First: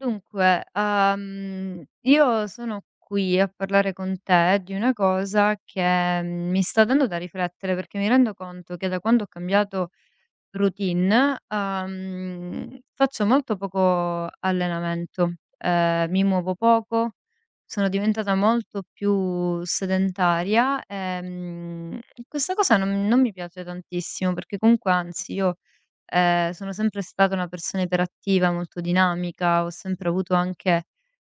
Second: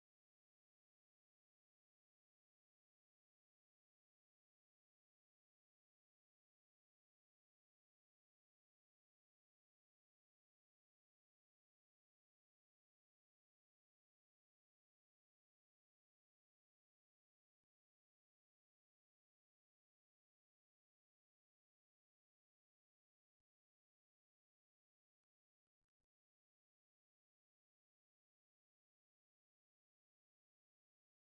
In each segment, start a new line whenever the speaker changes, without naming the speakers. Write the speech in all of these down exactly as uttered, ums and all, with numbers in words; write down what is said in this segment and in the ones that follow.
Dunque, uhm, io sono qui a parlare con te di una cosa che mm, mi sta dando da riflettere, perché mi rendo conto che da quando ho cambiato routine, uhm, faccio molto poco allenamento, ehm, mi muovo poco, sono diventata molto più sedentaria, ehm, e mm, questa cosa non non mi piace tantissimo, perché comunque anzi io Ehm, sono sempre stata una persona iperattiva, molto dinamica, ho sempre avuto anche,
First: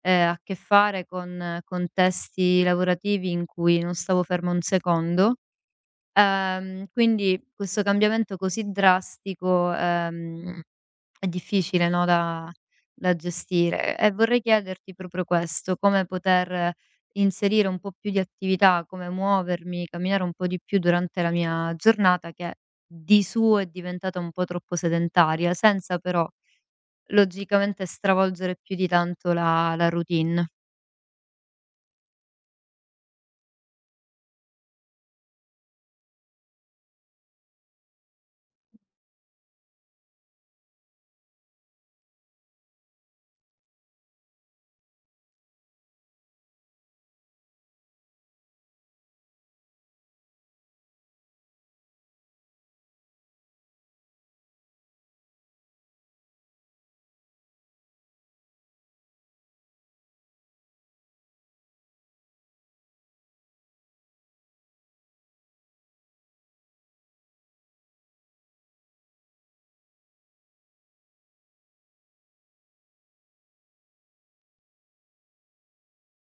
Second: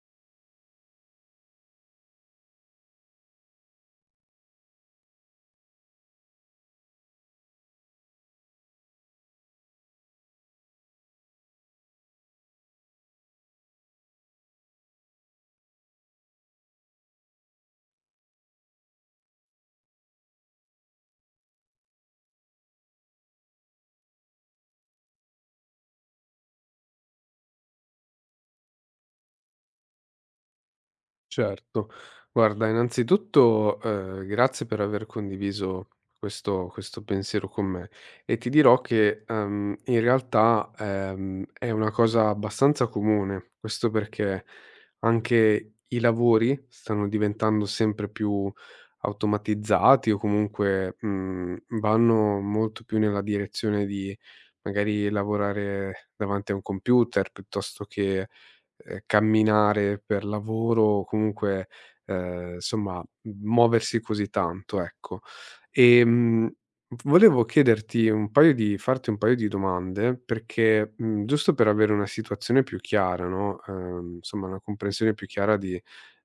ehm, a che fare con contesti lavorativi in cui non stavo ferma un secondo. Ehm, quindi questo cambiamento così drastico, ehm è difficile, no, da da gestire. E vorrei chiederti proprio questo, come poter inserire un po' più di attività, come muovermi, camminare un po' di più durante la mia giornata che di suo è diventata un po' troppo sedentaria, senza però logicamente stravolgere più di tanto la la routine.
Certo. Guarda, innanzitutto, ehm, grazie per aver condiviso questo questo pensiero con me e ti dirò che, ehm, in realtà, ehm, è una cosa abbastanza comune. Questo perché anche i lavori stanno diventando sempre più automatizzati o comunque, mhmm, vanno molto più nella direzione di magari lavorare davanti a un computer piuttosto che ehm, camminare per lavoro o comunque, ehm, insomma, muoversi così tanto, ecco. Ehm, v volevo chiederti un paio di farti un paio di domande perché, mhmm, giusto per avere una situazione più chiara, no, ehm, insomma una comprensione più chiara di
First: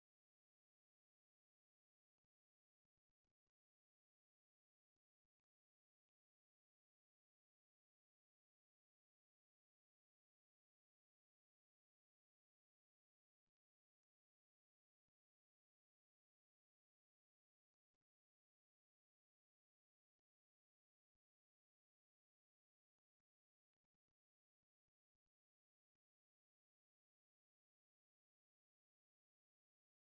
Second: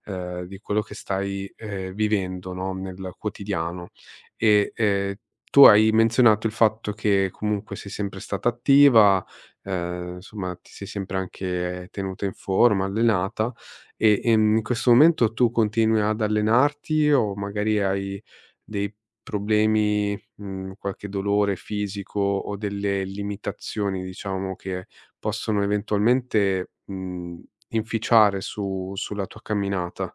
ehm, di quello che stai, ehm, vivendo, no, nel quotidiano. E, ehm, Tu hai menzionato il fatto che comunque sei sempre stata attiva, ehm, insomma ti sei sempre anche tenuta in forma, allenata e, ehm, in questo momento tu continui ad allenarti o magari hai dei problemi, mhmm, qualche dolore fisico o delle limitazioni diciamo che possono eventualmente, mhmm, inficiare su sulla tua camminata?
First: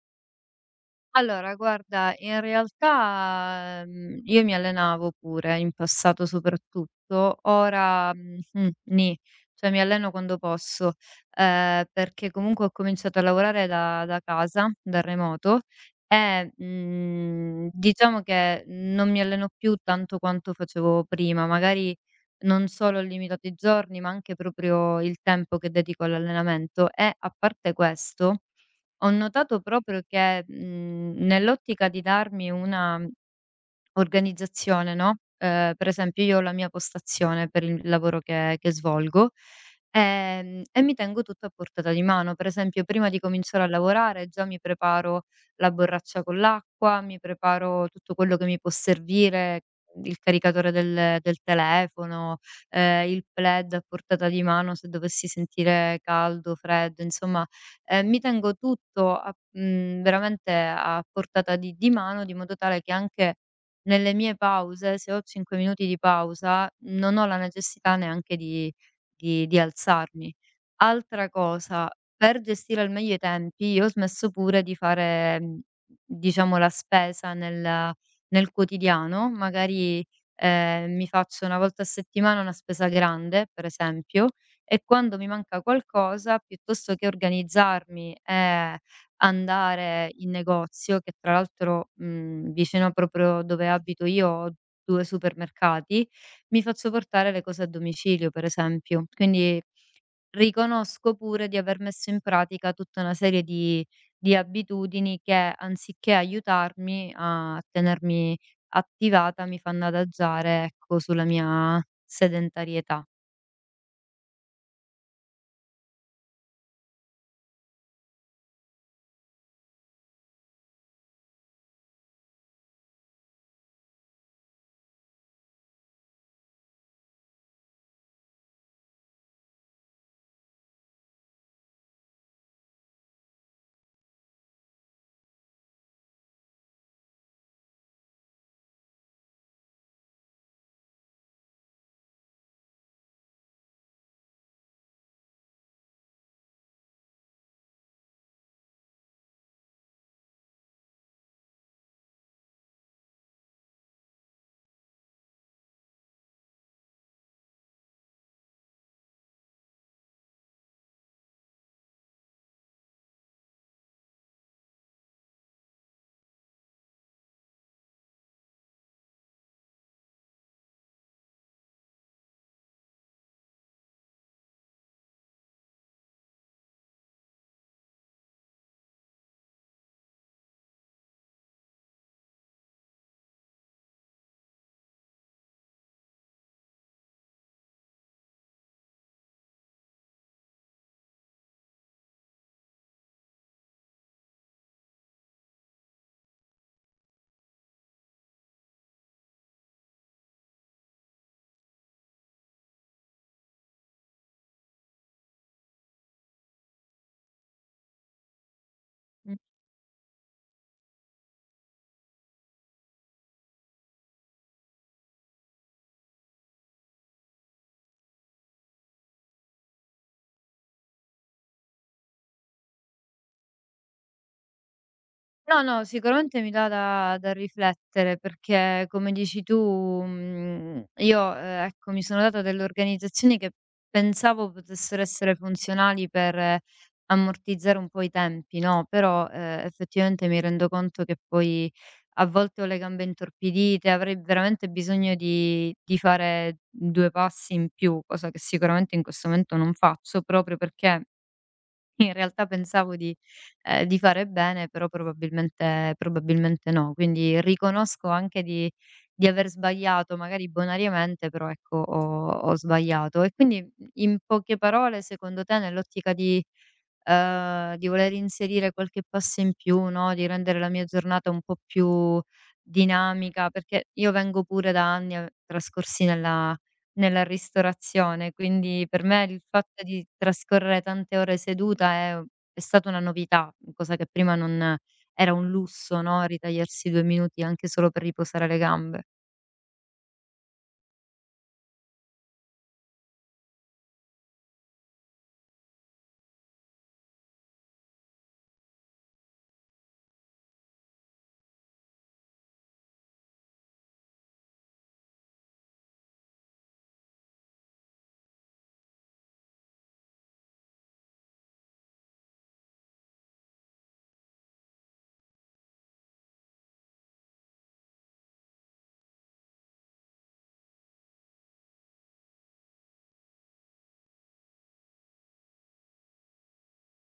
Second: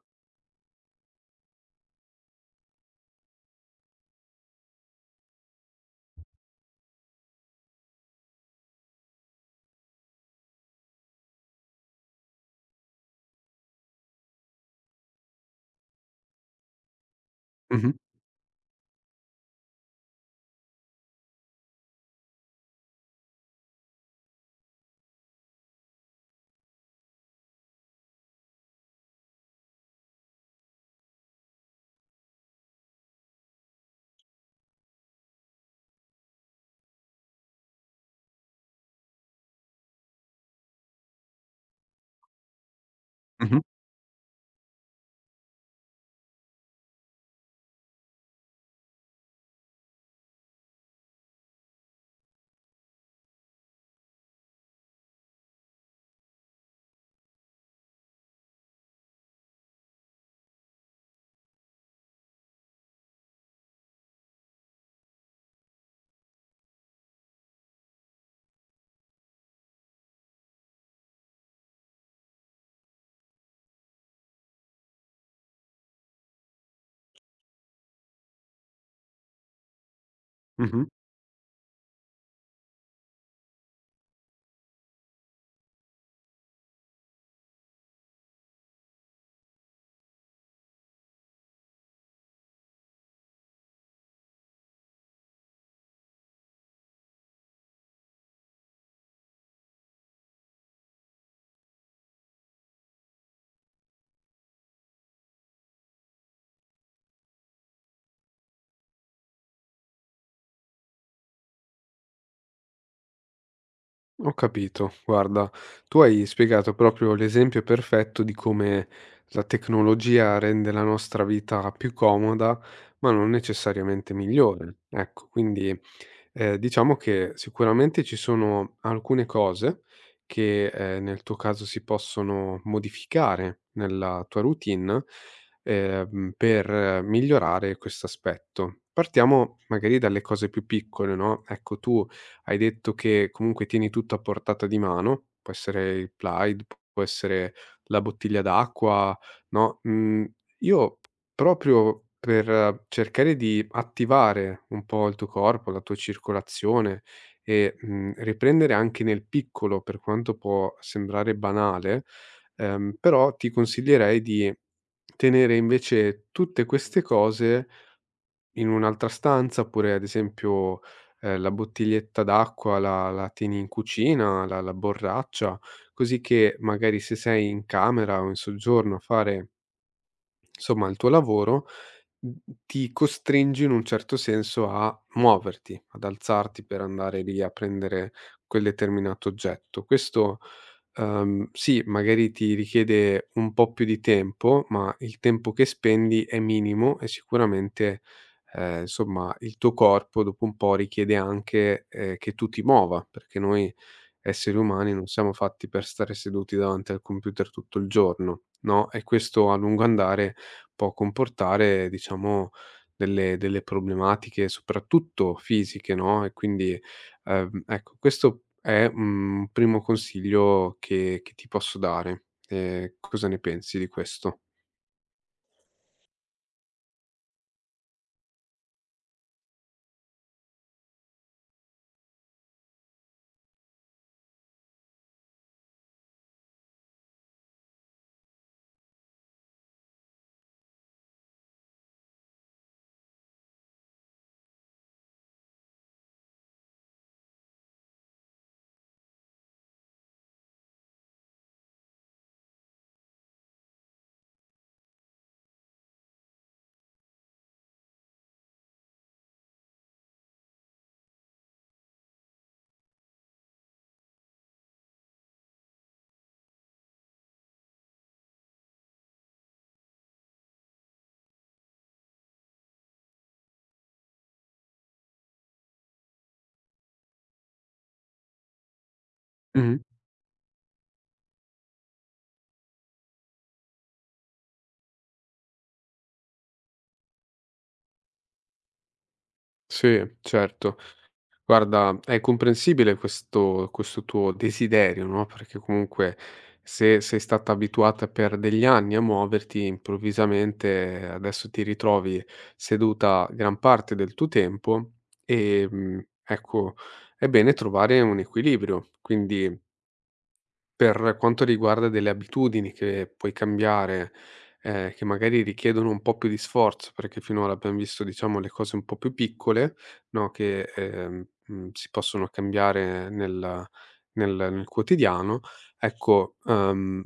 Allora guarda, in realtà, mhmm, io mi allenavo pure, in passato soprattutto, ora, mhmm, mh, nì, cioè mi alleno quando posso, ehm, perché comunque ho cominciato a lavorare da da casa, da remoto e, mhmm,
Mh-mh,
diciamo che non mi alleno più tanto quanto facevo prima, magari non solo ho limitato i giorni, ma anche proprio il tempo che dedico all'allenamento e a parte questo ho notato proprio che, mhmm, nell'ottica di darmi una organizzazione, no, ehm, per esempio io ho la mia postazione per il lavoro che che svolgo, ehm, e mi tengo tutto a portata di mano. Per esempio prima di
mh-mh,
cominciare a lavorare già mi preparo la borraccia con l'acqua, mi preparo tutto quello che mi può servire, il caricatore del del telefono, ehm, il plaid a portata di mano se dovessi sentire caldo, freddo, insomma, ehm, mi tengo tutto a mhmm, veramente a portata di di mano, di modo tale che anche nelle mie pause, se ho cinque minuti di pausa, non ho la necessità neanche di di di alzarmi. Altra cosa, per gestire al meglio i tempi, io ho smesso pure di fare, mhmm, diciamo la spesa nel nel quotidiano, magari,
mh-mh.
ehm, mi faccio una volta a settimana una spesa grande, per esempio, e quando mi manca qualcosa, piuttosto che organizzarmi e andare in negozio, che tra l'altro, mhmm, vicino proprio dove abito io ho due supermercati, mi faccio portare le cose a domicilio, per esempio. Quindi riconosco pure di aver messo in pratica tutta una serie di di abitudini che, anziché aiutarmi a tenermi attivata, mi fanno adagiare, ecco, sulla mia sedentarietà.
Ho capito. Guarda, tu hai spiegato proprio l'esempio perfetto di come la tecnologia rende la nostra vita più comoda, ma non necessariamente migliore. Ecco, quindi Ehm, diciamo che sicuramente ci sono alcune cose che, ehm, nel tuo caso si possono modificare nella tua routine, ehm, per migliorare questo aspetto. Partiamo magari dalle cose più piccole, no, ecco tu hai detto che comunque tieni tutto a portata di mano, può essere il plaid, può essere la bottiglia d'acqua, no, mhmm, io Proprio per eh, cercare di attivare un po' il tuo corpo, la tua circolazione e, mhmm, riprendere anche nel piccolo, per quanto può sembrare banale, ehm, però ti consiglierei di tenere invece tutte queste cose in un'altra stanza, oppure ad esempio, ehm, la bottiglietta d'acqua la la tieni in cucina, la la borraccia, così che magari se sei in camera o in soggiorno a fare, insomma, il tuo lavoro, Mh, ti costringe in un certo senso a muoverti, ad alzarti per andare lì a prendere quel determinato oggetto. Questo Uhm, sì, magari ti richiede un po' più di tempo, ma il tempo che spendi è minimo e sicuramente, ehm, insomma, il tuo corpo dopo un po' richiede anche, ehm, che tu ti muova, perché noi esseri umani non siamo fatti per stare seduti davanti al computer tutto il giorno, no, e questo a lungo andare può comportare, diciamo, delle delle problematiche soprattutto fisiche, no, e quindi Ehm, ecco, questo è mhmm, un primo consiglio che che ti posso dare. Ehm, cosa ne pensi di questo?
No, no, sicuramente mi dà da da riflettere perché come dici tu, mhmm, io, ehm, ecco, mi sono data delle organizzazioni che pensavo potessero essere funzionali per eh, ammortizzare un po' i tempi, no, però, ehm, effettivamente mi rendo conto che poi a volte ho le gambe intorpidite, avrei veramente bisogno di di fare due passi in più, cosa che sicuramente in questo momento non faccio proprio perché in realtà pensavo di ehm, di fare bene, però probabilmente probabilmente no. Quindi riconosco anche di di aver sbagliato, magari bonariamente, però ecco ho ho sbagliato. E quindi, in poche parole, secondo te, nell'ottica di ehm, di voler inserire qualche passo in più, no, di rendere la mia giornata un po' più dinamica, perché io vengo pure da anni a trascorsi nella nella ristorazione, quindi per me il
Mh-mh.
fatto di trascorrere tante ore seduta è u è stata una novità, cosa che prima non era un lusso, no, ritagliarsi due minuti anche solo per riposare le gambe.
Sì, certo. Guarda, è comprensibile questo questo tuo desiderio, no, perché comunque se sei stata abituata per degli anni a muoverti, improvvisamente adesso ti ritrovi seduta gran parte del tuo tempo, ehm, ecco, è bene trovare un equilibrio. Quindi Per quanto riguarda delle abitudini che puoi cambiare, ehm, che magari richiedono un po' più di sforzo, perché finora abbiam visto, diciamo, le cose un po' più piccole, no, che, ehm, mhmm, si possono cambiare nel nel nel quotidiano, ecco, uhm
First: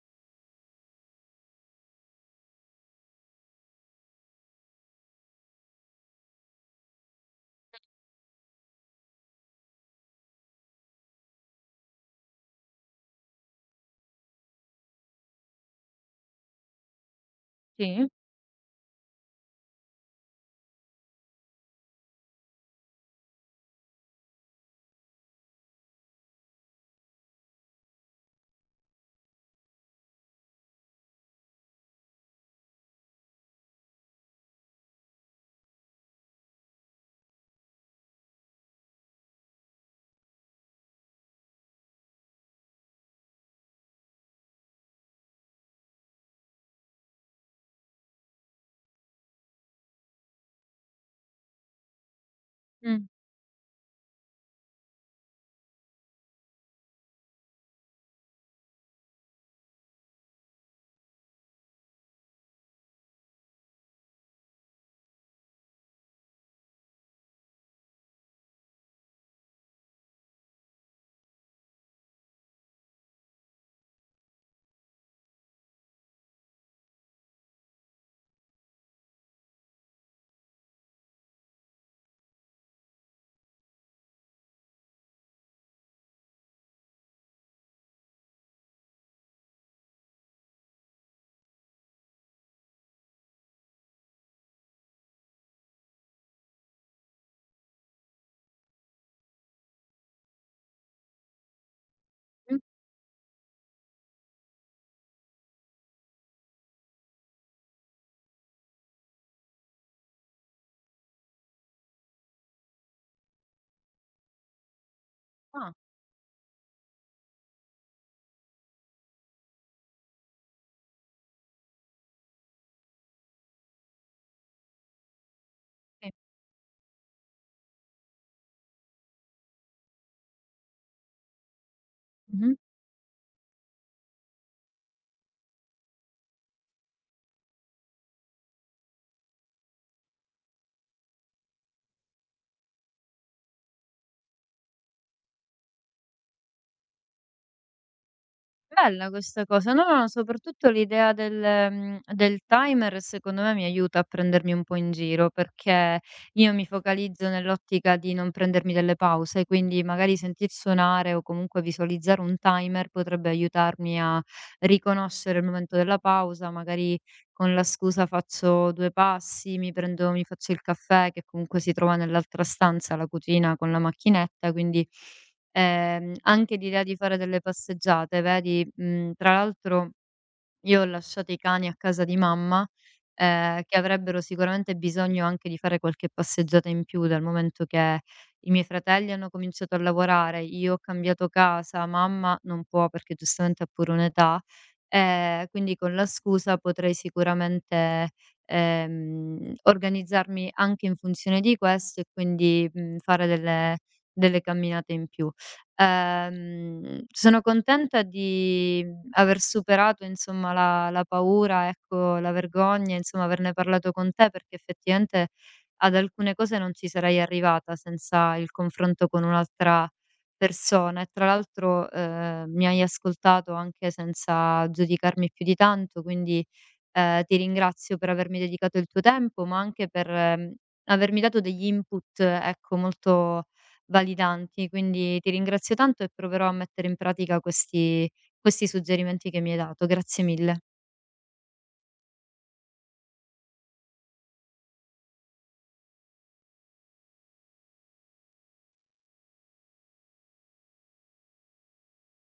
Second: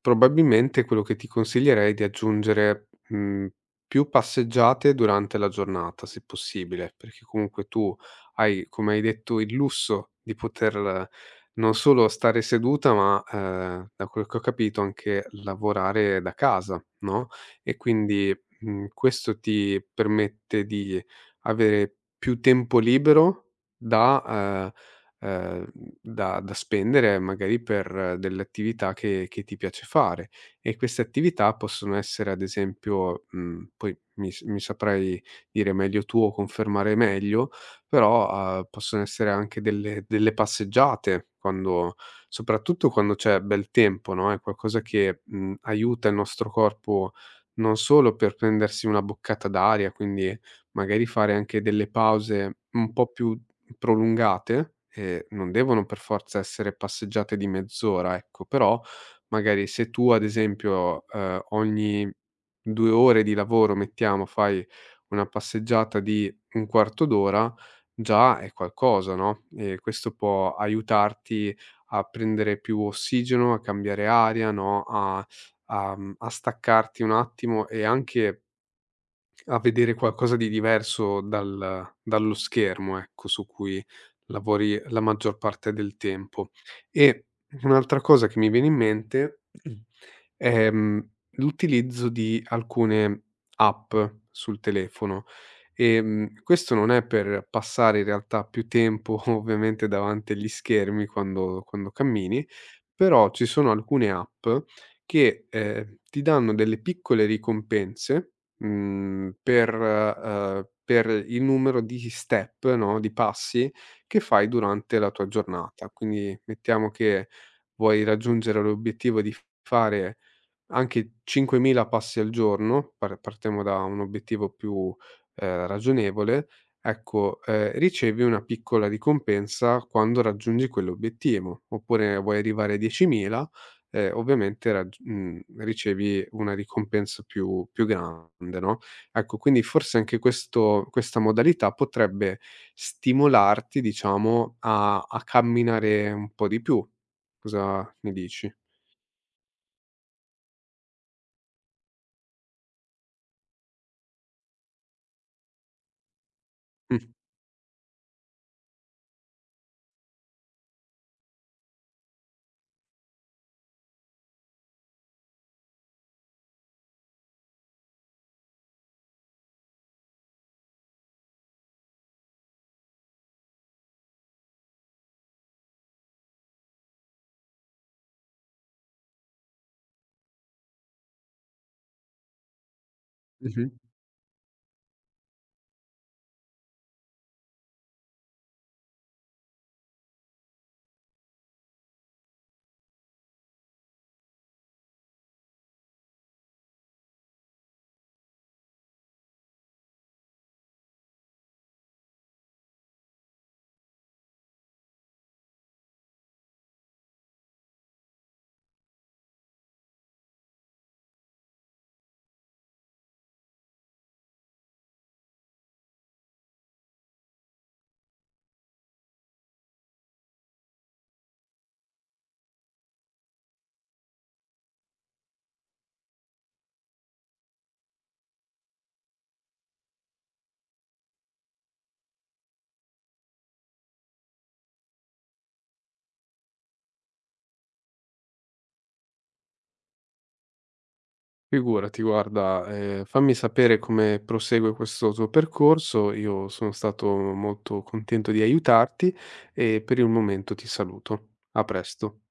probabilmente quello che ti consiglierei è di aggiungere, mhmm, più passeggiate durante la giornata, se possibile, perché comunque tu hai, come hai detto, il lusso di poter eh, non solo stare seduta, ma, ehm, da quel che ho capito anche lavorare da casa, no, e
Sì?
quindi, mhmm, questo ti permette di avere più tempo libero da, ehm, ehm, da da spendere magari per eh, delle attività che che ti piace fare. E queste attività possono essere ad esempio mhmm, poi mi s mi saprai dire meglio tu o confermare meglio, però, uhm, possono essere anche delle delle passeggiate quando soprattutto quando c'è bel tempo, no, è qualcosa che, mhmm, aiuta il nostro corpo non solo per prendersi una boccata d'aria, quindi magari fare anche delle pause un
Mh.
po' più prolungate, ehm, non devono per forza essere passeggiate di mezz'ora, ecco, però magari se tu ad esempio, ehm, ogni due ore di lavoro, mettiamo, fai una passeggiata di un quarto d'ora, già è qualcosa, no, e questo può aiutarti a prendere più ossigeno, a cambiare aria, no, a a mhmm, a staccarti un attimo e anche a vedere qualcosa di diverso dal dallo schermo, ecco, su cui lavori la maggior parte del tempo. E un'altra cosa che mi viene in mente è, mhmm, l'utilizzo di alcune app sul telefono. Ehm, questo non è per passare in realtà più tempo ovviamente davanti agli schermi quando quando cammini,
Mh.
però ci sono alcune app che, ehm, ti danno delle piccole ricompense, mhmm, per uhm, per il numero di step, no, di passi che fai durante la tua
Ah,
giornata. Quindi mettiamo che vuoi raggiungere l'obiettivo di fare anche cinquemila passi al giorno, par partiamo da un obiettivo più, ehm,
sì.
ragionevole, ecco, ehm, ricevi una piccola ricompensa quando raggiungi quell'obiettivo. Oppure vuoi
Mh-mh.
arrivare a diecimila, ehm, ovviamente ragg mhmm, ricevi una ricompensa più più grande, no, ecco, quindi forse anche questo questa modalità potrebbe stimolarti, diciamo, a a camminare un po' di più. Cosa ne dici?
Bella questa cosa. No, no, no, soprattutto l'idea del mhmm, del timer secondo me mi aiuta a prendermi un po' in giro, perché io mi
Mh.
focalizzo nell'ottica di non prendermi delle pause, quindi magari sentir suonare o comunque visualizzare un timer potrebbe aiutarmi a riconoscere il momento della pausa, magari con la scusa faccio due passi, mi prendo mi faccio il caffè che comunque si trova nell'altra stanza, la cucina con la macchinetta, quindi Ehm, anche l'idea di fare delle passeggiate, vedi, mhmm, tra l'altro io ho lasciato i cani a casa di mamma, ehm,
Mh-mh.
che avrebbero sicuramente bisogno anche di fare qualche passeggiata in più, dal momento che i miei fratelli hanno cominciato a lavorare, io ho cambiato casa, mamma non può perché giustamente ha pure un'età Ehm, Quindi con la scusa potrei sicuramente, ehm, organizzarmi anche in funzione di questo e quindi, mhmm, fare delle delle camminate in più. Ehm, sono contenta di mhmm, aver superato insomma la la paura, ecco, la vergogna, insomma averne parlato con te perché effettivamente ad alcune cose non ci sarei arrivata senza il confronto con un'altra persona e tra l'altro eh, mi hai ascoltato anche senza giudicarmi più di tanto, quindi eh, ti ringrazio per avermi dedicato il tuo tempo, ma anche per ehm, avermi dato degli input, eh, ecco, molto validanti, quindi ti ringrazio tanto e proverò a mettere in pratica questi questi suggerimenti che mi hai dato. Grazie mille.
Figurati, guarda, ehm, fammi sapere come prosegue questo tuo percorso. Io sono stato molto contento di aiutarti e per il momento ti saluto. A presto.